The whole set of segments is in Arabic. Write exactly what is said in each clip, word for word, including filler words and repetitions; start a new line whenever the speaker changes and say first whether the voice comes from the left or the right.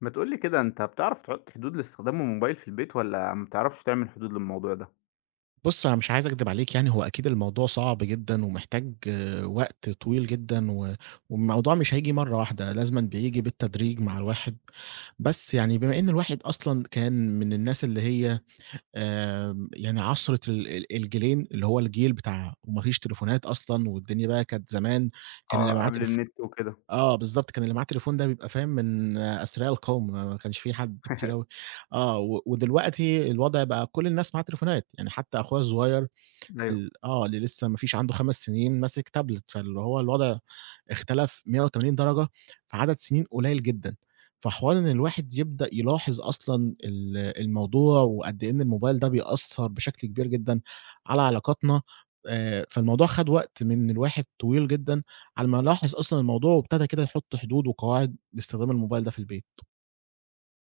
left: ما تقول لي كده أنت بتعرف تحط حدود لاستخدام الموبايل في البيت والّا ما بتعرفش تعمل حدود للموضوع ده؟
right: بُص، أنا مش عايز أكدب عليك يعني، هو أكيد الموضوع صعب جدًا ومحتاج آه، وقت طويل جدًا و والموضوعة مش هييجي مرّة واحدة، لازمًا بييجي بالتدريج مع الواحد، بس يعني بما إن الواحد أصلًا كان من الناس اللي هي آمم، يعني عَصْرة ال ال الجيلين، اللي هو الجيل بتاع وما فيش تليفونات أصلًا والدنيا بقى كانت زمان. كان اللي
left: آه،
right: معاه
left: قبل
right: تليف
left: النت وكده.
right: آه، بالضبط، كان اللي معاه تليفون ده بيبقى فاهم من آه، أثرياء القوم، ما ما كانش في حد كتير أوي. آه، و ودلوقتي الوضع بقى كل الناس معاها تليفونات، يعني حتى أخويا الصغير
left: أيوه.
right: ال آه، اللي لسه ما فيش عنده 5 سنين ماسك تابلت، فاللي هو الوضع اختلف 180 درجة في عدد سنين قليل جدًا، فحوار إن الواحد يبدأ يلاحظ أصلًا ال الموضوع وقد إيه إن الموبايل ده بيأثّر بشكل كبير جدًا على علاقاتنا، آآ، فالموضوع خد وقت من الواحد طويل جدًا على ما لاحظ أصلًا الموضوع وابتدى كده يحط حدود وقواعد لاستخدام الموبايل ده في البيت.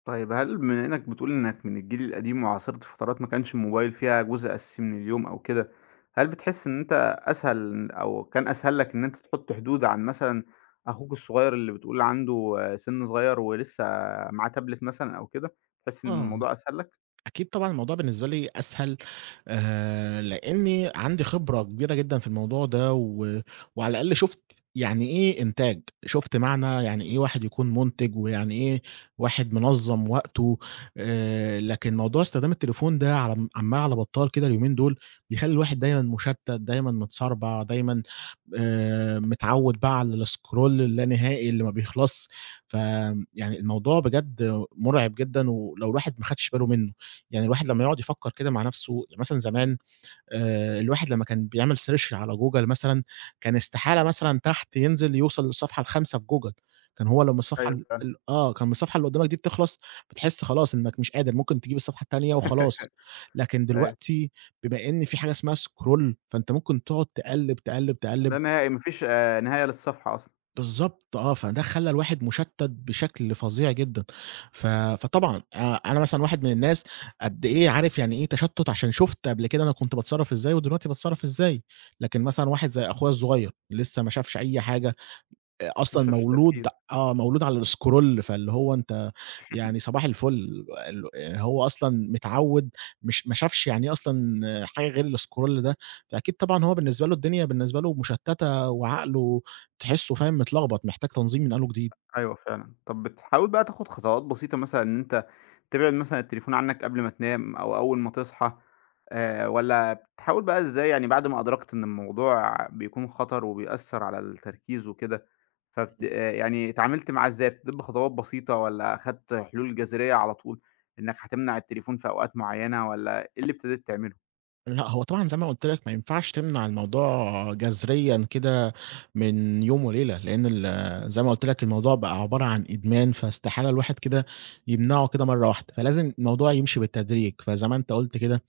left: طيب هل بما إنك بتقول إنك من الجيل القديم وعاصرت فترات ما كانش الموبايل فيها جزء أساسي من اليوم أو كده، هل بتحس إن أنت أسهل أو كان أسهل لك إن أنت تحط حدود عن مثلًا أخوك الصغير اللي بتقول عنده آه، سِن صغير ولسه معاه تابلت مثلًا أو كده، تحس إن
right: آه.
left: الموضوع أسهل لك؟
right: أكيد طبعًا الموضوع بالنسبة لي أسهل، آآ، لإني عندي خبرة كبيرة جدًا في الموضوع ده، و وعلى الأقل شُفت يعني إيه إنتاج، شُفت معنى يعني إيه واحد يكون مُنتِج، ويعني إيه واحد منظّم وقته. آآ، لكن موضوع استخدام التليفون ده على عمّال على بطّال كده اليومين دول، بيخلّي الواحد دايمًا مُشتّت، دايمًا متسربع، دايمًا آآ، متعوّد بقى على الscroll اللانهائي اللي ما بيخلصش. ف يعني الموضوع بجد مُرعب جدًا، ولو الواحد ما خدش باله منه. يعني الواحد لمّا يقعد يفكّر كده مع نَفْسه يعني مثلًا زمان آآ الواحد لمّا كان بيعمل search على Google مثلًا، كان استحالة مثلًا تحت ينزل يوصل للصفحة ال5 في Google، كان هو لمّا الصفحة
left: أيوه
right: ال
left: فعلًا،
right: ال آه، كان الصفحة اللي قُدّامك دي بتخلص، بتحس خلاص إنّك مش قادر، ممكن تجيب الصفحة التانية وخلاص. لكن
left: أيوه.
right: دلوقتي بما إن في حاجة اسمها scroll، فأنت ممكن تقعد تقلِّب، تقلِّب، تقلِّب.
left: لا نهائي، ما فيش آآ، نهاية للصفحة أصلًا،
right: بالضبط، آه، فده خلّى الواحد مُشتَّت بشكل فظيع جدًا. ف فطبعًا آآ، أنا مثلًا واحد من الناس قد إيه عارف يعني إيه تشتُّت عشان شُفت قبل كده أنا كنت باتصرّف إزاي ودلوقتي باتصرّف إزاي، لكن مثلًا واحد زي أخويا الصغير لسه ما شافش أي حاجة، آآ
left: ما
right: أصلًا
left: شافش
right: مولود،
left: تركيز.
right: آه، مولود على الscroll، فاللي هو أنت يعني صباح الفل. ال هو أصلًا متعوّد، مش ما شافش يعني إيه أصلًا حاجة غير الscroll ده، فأكيد طبعًا هو بالنسبة له الدنيا بالنسبة له مشتّتة وعقله تحسّه فاهم متلخبط، محتاج تنظيم من أول وجديد.
left: أيوه فعلًا. طب بتحاول بقى تاخد خطوات بسيطة مثلًا إن أنت تبعد مثلًا التليفون عنك قبل ما تنام أو أول ما تصحى آآ والّا بتحاول بقى إزاي يعني بعد ما أدركت إن الموضوع بيكون خطر وبيأثّر على التركيز وكده، فبت آآ يعني اتعاملت معاه إزاي؟ بتبدأ بخطوات بسيطة والّا خدت حلول جذرية على طول، إنك هتمنع التليفون في أوقات معيّنة والّا إيه اللي ابتديت تعمله؟
right: لأ، هو طبعًا زي ما قُلت لك ما ينفعش تمنع الموضوع جذريًا كده من يوم وليلة، لإن ال زي ما قُلت لك الموضوع بقى عبارة عن إدمان، فاستحالة الواحد كده يمنعه كده مرة واحدة، فلازم الموضوع يمشي بالتدريج، فزي ما أنت قُلت كده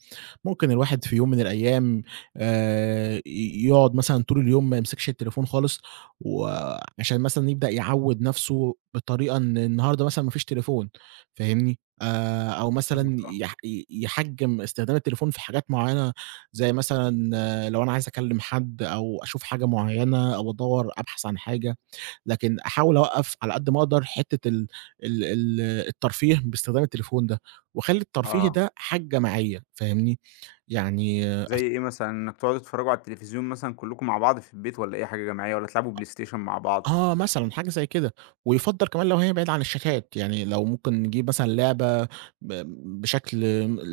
right: ممكن الواحد في يوم من الأيام آآ ي يقعد مثلًا طول اليوم ما يمسكش التليفون خالص، وعشان مثلًا يبدأ يعوّد نَفْسه بطريقة إن النهارده مثلًا ما فيش تليفون فاهمني، آآ أو
left: فاهمك
right: مثلًا
left: آه.
right: يح ي يحجّم استخدام التليفون في حاجات معيّنة، زي مثلًا آه، لو أنا عايز أكلّم حد أو أشوف حاجة معيّنة أو أدوّر أبحث عن حاجة، لكن أحاول أوقّف على قد ما أقدر حتّة ال ال ال الترفيه باستخدام التليفون ده، واخلّي الترفيه
left: آه.
right: ده حاجة معيّة فاهمني. يعني
left: زي
right: أس
left: إيه مثلًا، إنك تقعدوا تتفرجوا على التلفزيون مثلًا كلّكم مع بعض في البيت والّا إيه حاجة جماعية والّا تلعبوا بلاي ستيشن مع بعض؟
right: آه، مثلًا حاجة زي كده، ويُفضّل كمان لو هي بعيدة عن الشاشات، يعني لو ممكن نجيب مثلًا لعبة ب بشكل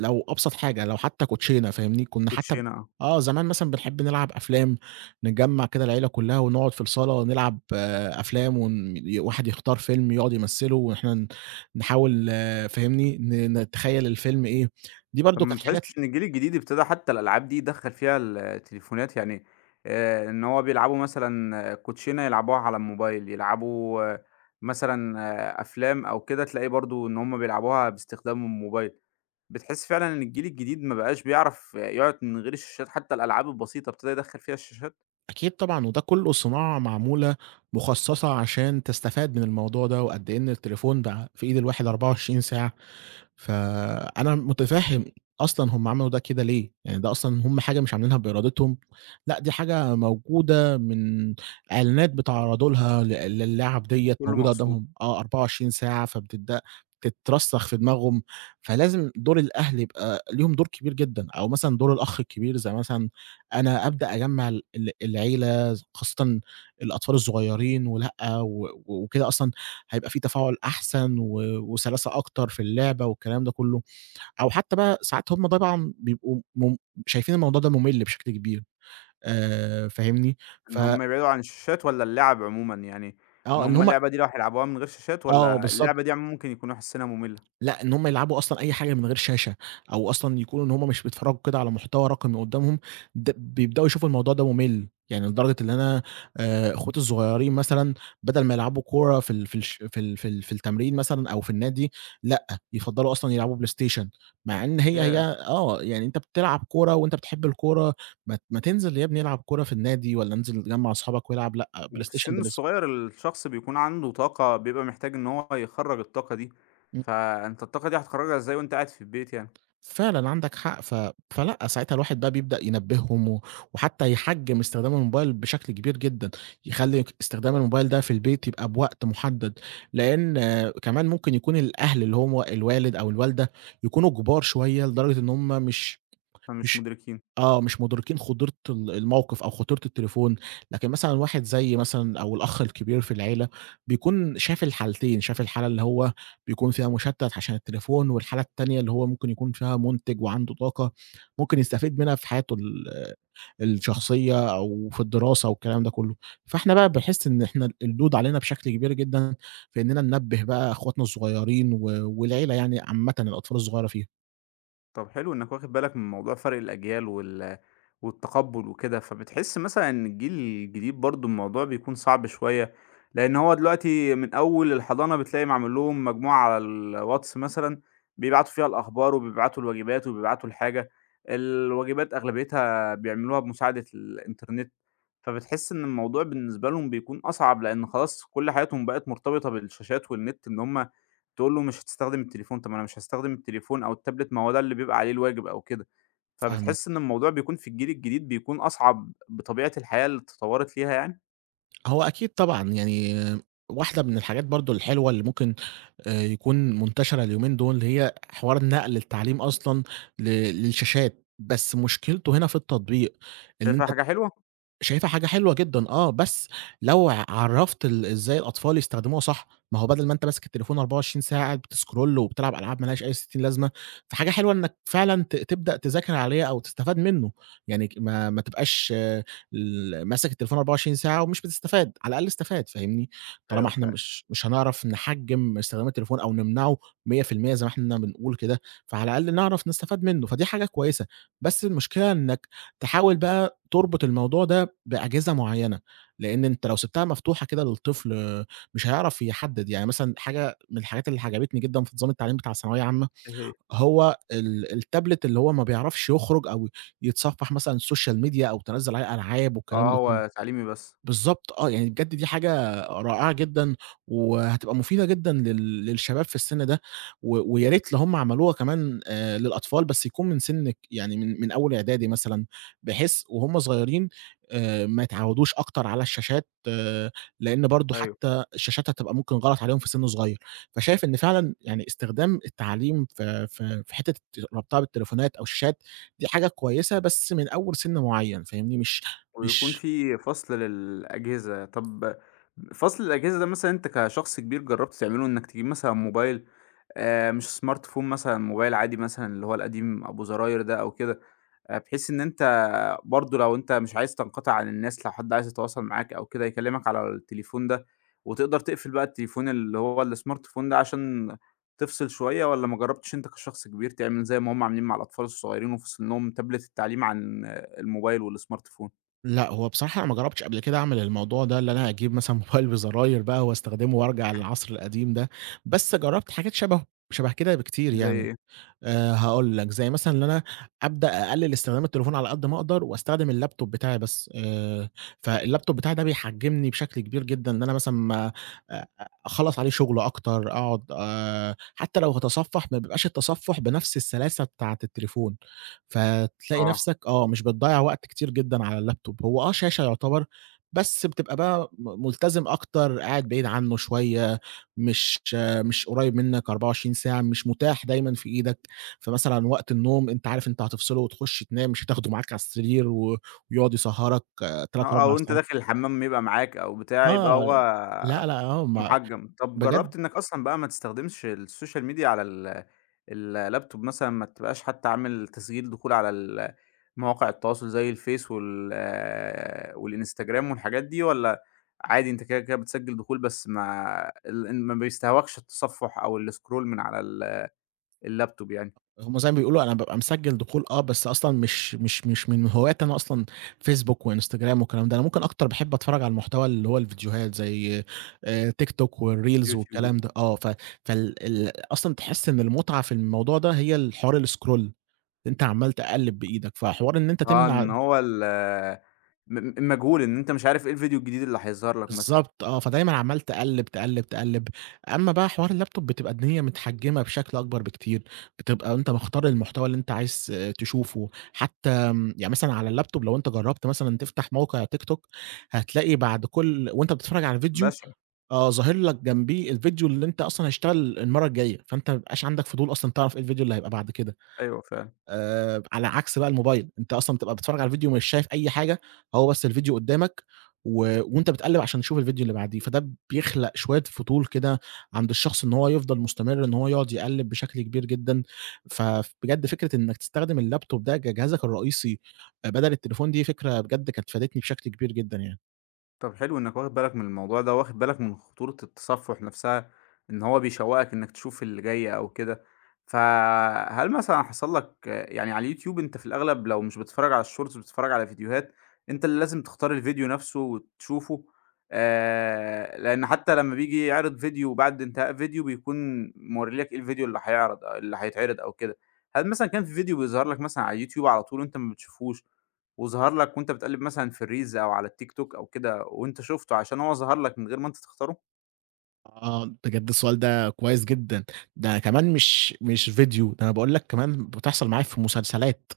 right: لو أبسط حاجة، لو حتى كوتشينة فاهمني، كنا حتى ب
left: كوتشينة آه.
right: آه زمان مثلًا بنحب نلعب أفلام، نجمّع كده العيلة كلها ونقعد في الصالة نلعب، آه، أفلام، ون ي واحد يختار فيلم يقعد يمثّله وإحنا ن نحاول، آه، فاهمني، ن نتخيّل الفيلم إيه، دي
left: طب
right: برضه
left: ما
right: كانت حاجات.
left: بتحسش إن الجيل الجديد ابتدى حتى الألعاب دي يدخّل فيها التليفونات؟ يعني آآ إن هو بيلعبوا مثلًا كوتشينة يلعبوها على الموبايل، يلعبوا آه، مثلًا آه، أفلام أو كده تلاقي برضه إن هم بيلعبوها باستخدام الموبايل. بتحس فعلًا إن الجيل الجديد ما بقاش بيعرف يقعد من غير الشاشات، حتى الألعاب البسيطة ابتدى يدخّل فيها الشاشات؟
right: أكيد طبعًا، وده كلّه صناعة معمولة مخصّصة عشان تستفاد من الموضوع ده، وقد إيه إن التليفون بقى في إيد الواحد 24 ساعة. فأنا مُتفهِّم أصلًا هم عملوا ده كده ليه، يعني ده أصلًا هم حاجة مش عاملينها بإرادتهم، لأ دي حاجة موجودة من إعلانات بتعرّضوا لها ل للعَب ديّة
left: كُلّه
right: موجودة
left: مقصود،
right: قدّامهم آه 24 ساعة، فبتتد بتترسّخ في دماغهم، فلازم دور الأهل يبقى ليهم دور كبير جدًا، أو مثلًا دور الأخ الكبير زي مثلًا أنا أبدأ أجمّع ال ال العيلة، خاصةً الأطفال الصغيّرين، ولأ و وكده أصلًا هيبقى في تفاعل أحسن و وسلاسة أكتر في اللعبة والكلام ده كلّه، أو حتى بقى ساعات هُم طبعًا بيبقوا مم شايفين الموضوع ده مُمِل بشكل كبير، آآ، فاهمني؟ ف
left: إن هم يبعدوا عن الشاشات والّا اللعب عمومًا؟ يعني إن
right: آه، إن
left: هم
right: هُم
left: اللعبة دي لو هيلعبوها من غير شاشات
right: آه
left: والّا
right: بالضبط.
left: اللعبة دي عمومًا ممكن يكونوا حاسينها مملة؟
right: لأ، إن هُم يلعبوا أصلًا أي حاجة من غير شاشة، أو أصلًا يكونوا إن هُم مش بيتفرّجوا كده على محتوى رقمي قدّامهم، د بيبدأوا يشوفوا الموضوع ده مُمِل، يعني لدرجة إن أنا، آآ، أخواتي الصغيّرين مثلًا بدل ما يلعبوا كورة في ال في الش في ال في ال في التمرين مثلًا أو في النادي، لأ، يفضّلوا أصلًا يلعبوا بلاي ستيشن، مع إن هي هي،
left: ياه!
right: آه، يعني أنت بتلعب كورة وأنت بتحب الكورة، ما ت ما تنزل يا ابني العب كورة في النادي والّا انزل جَمّع أصحابك والعب، لأ، بلاي
left: وفي
right: ستيشن
left: السن
right: بالنسب.
left: الصغير الشخص بيكون عنده طاقة بيبقى محتاج إن هو يخرّج الطاقة دي،
right: إمم.
left: فأنت الطاقة دي هتخرّجها إزاي وأنت قاعد في البيت يعني؟
right: فعلًا عندك حق. ف فلأ، ساعتها الواحد بقى بيبدأ ينبّههم و وحتى يحجّم استخدام الموبايل بشكل كبير جدًا، يخلّي ك استخدام الموبايل ده في البيت يبقى بوقت محدد، لإن آه، كمان ممكن يكون الأهل اللي هُم الوالد أو الوالدة يكونوا كبار شوية لدرجة إن هُم مش
left: فمش
right: مش
left: مدركين.
right: آه، مش مُدركين خطورة ال الموقف أو خطورة التليفون، لكن مثلًا واحد زيي مثلًا أو الأخ الكبير في العيلة بيكون شاف الحالتين، شاف الحالة اللي هو بيكون فيها مُشتت عشان التليفون، والحالة التانية اللي هو ممكن يكون فيها مُنتِج وعنده طاقة ممكن يستفيد منها في حياته ال الشخصية أو في الدراسة والكلام ده كُلّه. فإحنا بقى باحس إن إحنا اللود علينا بشكل كبير جدًا في إننا ننبّه بقى أخواتنا الصغيرين و والعيلة يعني عامةً الأطفال الصغيرة فيها.
left: طب حلو إنك واخد بالك من موضوع فرق الأجيال وال والتقبُّل وكده، فبتحس مثلًا إن الجيل الجديد برضه الموضوع بيكون صعب شوية، لإن هو دلوقتي من أول الحضانة بتلاقي معمول لهم مجموعة على الواتس مثلًا، بيبعتوا فيها الأخبار وبيبعتوا الواجبات وبيبعتوا الحاجة، الواجبات أغلبيتها بيعملوها بمساعدة الإنترنت، فبتحس إن الموضوع بالنسبة لهم بيكون أصعب، لإن خلاص كل حياتهم بقت مرتبطة بالشاشات والنت، إن هم تقول له مش هتستخدم التليفون، طب ما أنا مش هاستخدم التليفون أو التابلت، ما هو ده اللي بيبقى عليه الواجب أو كده.
right: فاهمك.
left: فبتحس إن الموضوع بيكون في الجيل الجديد بيكون أصعب بطبيعة الحياة اللي اتطورت فيها يعني،
right: هو أكيد طبعًا، يعني واحدة من الحاجات برضه الحلوة اللي ممكن آآ يكون منتشرة اليومين دول، هي حوار نقل التعليم أصلًا ل للشاشات، بس مشكلته هنا في التطبيق، إن
left: شايفها
right: أنت
left: حاجة حلوة؟
right: شايفها حاجة حلوة جدًا، آه، بس لو عرّفت ال إزاي الأطفال يستخدموها صح، ما هو بدل ما أنت ماسك التليفون 24 ساعة قاعد بتسكرول وبتلعب ألعاب ما لهاش أي ستين لازمة، فحاجة حلوة إنك فعلًا ت تبدأ تذاكر عليه أو تستفاد منه، يعني ك ما ما تبقاش ال ماسك التليفون 24 ساعة ومش بتستفاد، على الأقل استفاد فاهمني؟ طالما
left: أيوه
right: إحنا
left: فعلًا.
right: مش مش هنعرف نحجّم استخدام التليفون أو نمنعه مية في المية زي ما إحنا بنقول كده، فعلى الأقل نعرف نستفاد منه، فدي حاجة كويسة، بس المشكلة إنك تحاول بقى تربط الموضوع ده بأجهزة معيّنة، لإن أنت لو سِبتها مفتوحة كده للطفل، آه، مش هيعرف يحدّد، يعني مثلًا حاجة من الحاجات اللي عجبتني جدًا في نظام التعليم بتاع الثانوية عامة،
left: إيه هي؟
right: هو ال التابلت اللي هو ما بيعرفش يخرج أو يتصفّح مثلًا السوشيال ميديا أو تنزّل عليه ألعاب والكلام
left: آه،
right: ده كلّه.
left: هو تعليمي بس،
right: بالضبط، آه، يعني بجد دي حاجة رائعة جدًا، وهتبقى مفيدة جدًا لل للشباب في السن ده، و ويا ريت لو هُم عملوها كمان آآ للأطفال بس يكون من سن ك يعني من من أول إعدادي مثلًا، بحيث وهُم صغيرين آآ ما يتعودوش أكتر على الشاشات، آه، لإن برضه
left: أيوه،
right: حتى الشاشات هتبقى ممكن غلط عليهم في سن صغير، فشايف إن فعلًا يعني استخدام التعليم في في في حتة ربطها بالتليفونات أو الشاشات، دي حاجة كويسة بس من أول سن معين، فاهمني؟ مش
left: ويكون
right: مش
left: في فصل للأجهزة. طب فصل الأجهزة ده مثلًا أنت كشخص كبير جرّبت تعمله إنك تجيب مثلًا موبايل آآ، مش سمارت فون مثلًا، موبايل عادي مثلًا اللي هو القديم أبو زراير ده أو كده؟ آآ بحيث إن أنت برضه لو أنت مش عايز تنقطع عن الناس، لو حد عايز يتواصل معاك أو كده يكلمك على التليفون ده، وتقدر تقفل بقى التليفون اللي هو الsmart phone ده عشان تفصل شوية، والّا ما جرّبتش أنت كشخص كبير تعمل زي ما هُم عاملين مع الأطفال الصغيرين وفاصلين لهم تابلت التعليم عن آه، الموبايل والsmart phone؟
right: لأ، هو بصراحة أنا ما جرّبتش قبل كده أعمل الموضوع ده، اللي أنا أجيب مثلًا موبايل بزراير بقى واستخدمه وارجع للعصر القديم ده، بس جرّبت حاجات شبهه شبه كده بكتير
left: زي
right: يعني.
left: إيه؟
right: آآ هاقول لك، زي مثلًا إن أنا أبدأ أقلِّل استخدام التليفون على قد ما أقدر وأستخدم اللaptop بتاعي بس، آآ فالlaptop بتاعي ده بيحجّمني بشكل كبير جدًا، إن أنا مثلًا ما أ أخلّص عليه شُغل أكتر، أقعد آآ حتى لو هاتصفّح ما بيبقاش التصفُّح بنفس السلاسة بتاعة التليفون، فتلاقي
left: آه،
right: نَفْسك، آه، مش بتضيّع وقت كتير جدًا على الlaptop، هو آه شاشة يُعتبر، بس بتبقى بقى م ملتزم أكتر، قاعد بعيد عنّه شوية، مش آه، مش قريّب منّك 24 ساعة، مش متاح دايمًا في إيدك. فمثلًا وقت النوم أنت عارف أنت هتفصله وتخش تنام، مش هتاخده معاك على السرير و ويقعد يسهرك تلات،
left: آه،
right: 4
left: أو أنت
right: ساعات.
left: داخل الحمام يبقى معاك أو بتاع، يبقى
right: آه.
left: هو
right: لأ، لأ. آه، ما
left: مُحجّم. طب
right: بجد.
left: جرّبت إنّك أصلًا بقى ما تستخدمش السوشيال ميديا على ال اللابتوب مثلًا، ما تبقاش حتّى عامل تسجيل دخول على ال مواقع التواصل زي الفيس وال آه، والإنستجرام والحاجات دي والّا عادي أنت كده، كده بتسجّل دخول بس ما ال إن ما بيستهواكش التصفُّح أو الscroll من على ال اللابتوب يعني،
right: هم زي ما بيقولوا أنا بابقى مسجّل دخول، آه، بس أصلًا مش مش مش من هواياتي أنا أصلًا فيسبوك وإنستجرام والكلام ده، أنا ممكن أكتر باحب أتفرّج على المحتوى اللي هو الفيديوهات زي آآ تيك توك والreels
left: يوتيوب وكده؟
right: والكلام ده. آه، ف فال ال أصلًا تحس إن المتعة في الموضوع ده هي الحوار الscroll، أنت عمّال تقلّب بإيدك، فحوار إن أنت
left: آه،
right: تمنع.
left: إن هو ال آه، م م المجهول، إن أنت مش عارف إيه الفيديو الجديد اللي هيظهر لك مثلًا.
right: بالضبط، آه، فدايمًا عمّال تقلِّب، تقلِّب، تقلِّب. أمّا بقى حوار الlaptop بتبقى الدنيا متحجّمة بشكل أكبر بكتير، بتبقى أنت مختار المحتوى اللي أنت عايز آه، تشوفه، حتى آمم، يعني مثلًا على الlaptop لو أنت جرّبت مثلًا تفتح موقع TikTok هتلاقي بعد كل وأنت بتتفرّج على فيديو،
left: بشع،
right: آه، ظاهر لك جنبيه الفيديو اللي أنت أصلًا هيشتغل المَرّة الجاية، فأنت ما بيبقاش عندك فضول أصلًا تعرف إيه الفيديو اللي هيبقى بعد كده.
left: أيوه فعلًا.
right: آآ، على عكس بقى الموبايل، أنت أصلًا بتبقى بتتفرّج على الفيديو ومش شايف أي حاجة، هو بس الفيديو قدّامك و وأنت بتقلّب عشان تشوف الفيديو اللي بعديه، فده بيخلق شوية فضول كده عند الشخص إن هو يفضل مستمر إن هو يقعد يقلّب بشكل كبير جدًا، فبجد فكرة إنك تستخدم اللابتوب ده كجهازك الرئيسي آآ، بدل التليفون دي فكرة بجد كانت فادتني بشكل كبير جدًا يعني.
left: طب حلو إنك واخد بالك من الموضوع ده، واخد بالك من خطورة التصفُّح نَفْسها، إن هو بيشوّقك إنك تشوف اللي جاي أو كده، فهل مثلًا حصل لك آه، يعني على اليوتيوب أنت في الأغلب لو مش بتتفرّج على الshorts بتتفرّج على فيديوهات، أنت اللي لازم تختار الفيديو نَفْسه وتشوفه، آآ لإن حتى لمّا بييجي يعرض فيديو بعد انتهاء فيديو بيكون مورّي لك إيه الفيديو اللي هيعرض اللي هيتعرض أو كده، هل مثلًا كان في فيديو بيظهر لك مثلًا على اليوتيوب على طول وأنت ما بتشوفهوش وظهر لك وأنت بتقلِّب مثلًا في الreels أو على التيك توك أو كده وأنت شُفته عشان هو ظهر لك من غير ما أنت تختاره؟
right: آه، بجد السؤال ده كويس جدًا، ده كمان مش مش فيديو، ده أنا باقول لك كمان بتحصل معايا في مسلسلات،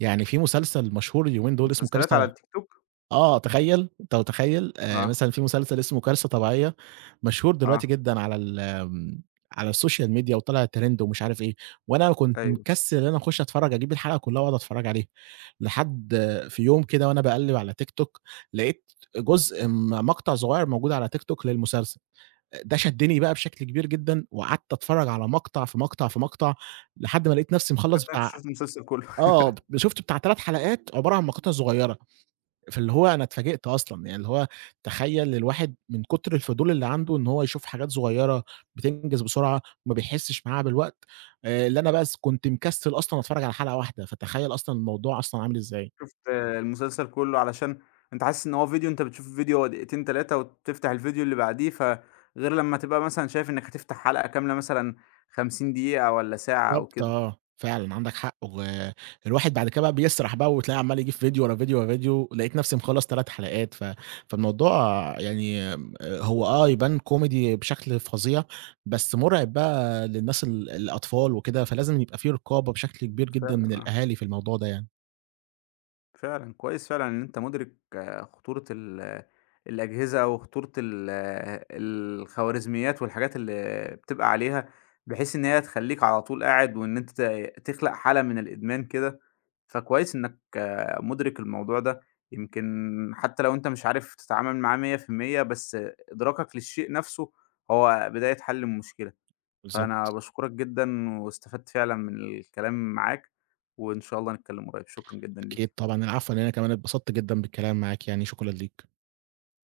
right: يعني في مسلسل مشهور اليومين دول اسمه
left: مسلسلات على
right: كارثة.
left: التيك توك؟
right: آه، تخيّل، أنت متخيّل؟ آآ،
left: آه،
right: مثلًا في مسلسل اسمه كارثة طبيعية مشهور دلوقتي
left: آه،
right: جدًا على ال آمم، على الSocial media وطالع ترند ومش عارف إيه، وأنا كنت
left: أيوه.
right: مكسل إن أنا أخش أتفرّج أجيب الحلقة كلّها وأقعد أتفرّج عليها، لحد في يوم كده وأنا باقلّب على تيك توك لقيت جزء م مقطع صغيّر موجود على تيك توك للمسلسل. ده شدّني بقى بشكل كبير جدًا، وقعدت أتفرّج على مقطع، في مقطع، في مقطع، لحد ما لقيت نفسي
left: يا
right: مخلّص
left: ابني، أنت
right: بتاع،
left: شُفت المسلسل كُلّه،
right: آه، ب شُفت بتاع 3 حلقات عبارة عن مقاطع صغيّرة، فاللي هو أنا اتفاجئت أصلًا، يعني اللي هو تخيّل الواحد من كتر الفضول اللي عنده إن هو يشوف حاجات صغيّرة بتنجز بسرعة، ما بيحسّش معاها بالوقت، آآ اللي أنا بس كنت مكسّل أصلًا أتفرّج على حلقة واحدة، فتخيّل أصلًا الموضوع أصلًا عامل إزاي.
left: شُفت المسلسل كُلّه علشان أنت حاسس إن هو فيديو أنت بتشوف الفيديو هو دقيقتين، تلاتة وتفتح الفيديو اللي بعديه، فغير لمّا تبقى مثلًا شايف إنّك هتفتح حلقة كاملة مثلًا خمسين دقيقة والّا ساعة أو
right: بالضبط،
left: كده.
right: آه، فعلًا عندك حق، والواحد بعد كده بقى بيسرح بقى وتلاقيه عمّال يجيب فيديو ورا فيديو ورا فيديو، لقيت نفسي مخلّص 3 حلقات. ف فالموضوع يعني آمم، هو آه يبان كوميدي بشكل فظيع، بس مرعب بقى للناس ال الأطفال وكده، فلازم يبقى في رقابة بشكل كبير جدًا
left: فعلًا
right: من
left: آه.
right: الأهالي في الموضوع ده يعني.
left: فعلًا، كويس فعلًا إن أنت مُدرك آه، خطورة ال الأجهزة أو خطورة ال الخوارزميات والحاجات اللي بتبقى عليها، بحيث إن هي تخلّيك على طول قاعد وإن أنت ت تخلق حالة من الإدمان كده، فكويس إنّك آه، مُدرك الموضوع ده، يمكن حتّى لو أنت مش عارف تتعامل معاه مية في المية بس إدراكك للشيء نَفْسه هو بداية حَل المشكلة،
right: بالضبط.
left: فأنا باشكرك جدًا واستفدت فعلًا من الكلام معاك، وإن شاء الله نتكلّم قريب، شكرًا جدًا
right: أكيد
left: ليك.
right: طبعًا، العفو، لأن أنا كمان اتبسطت جدًا بالكلام معاك يعني، شكرًا ليك.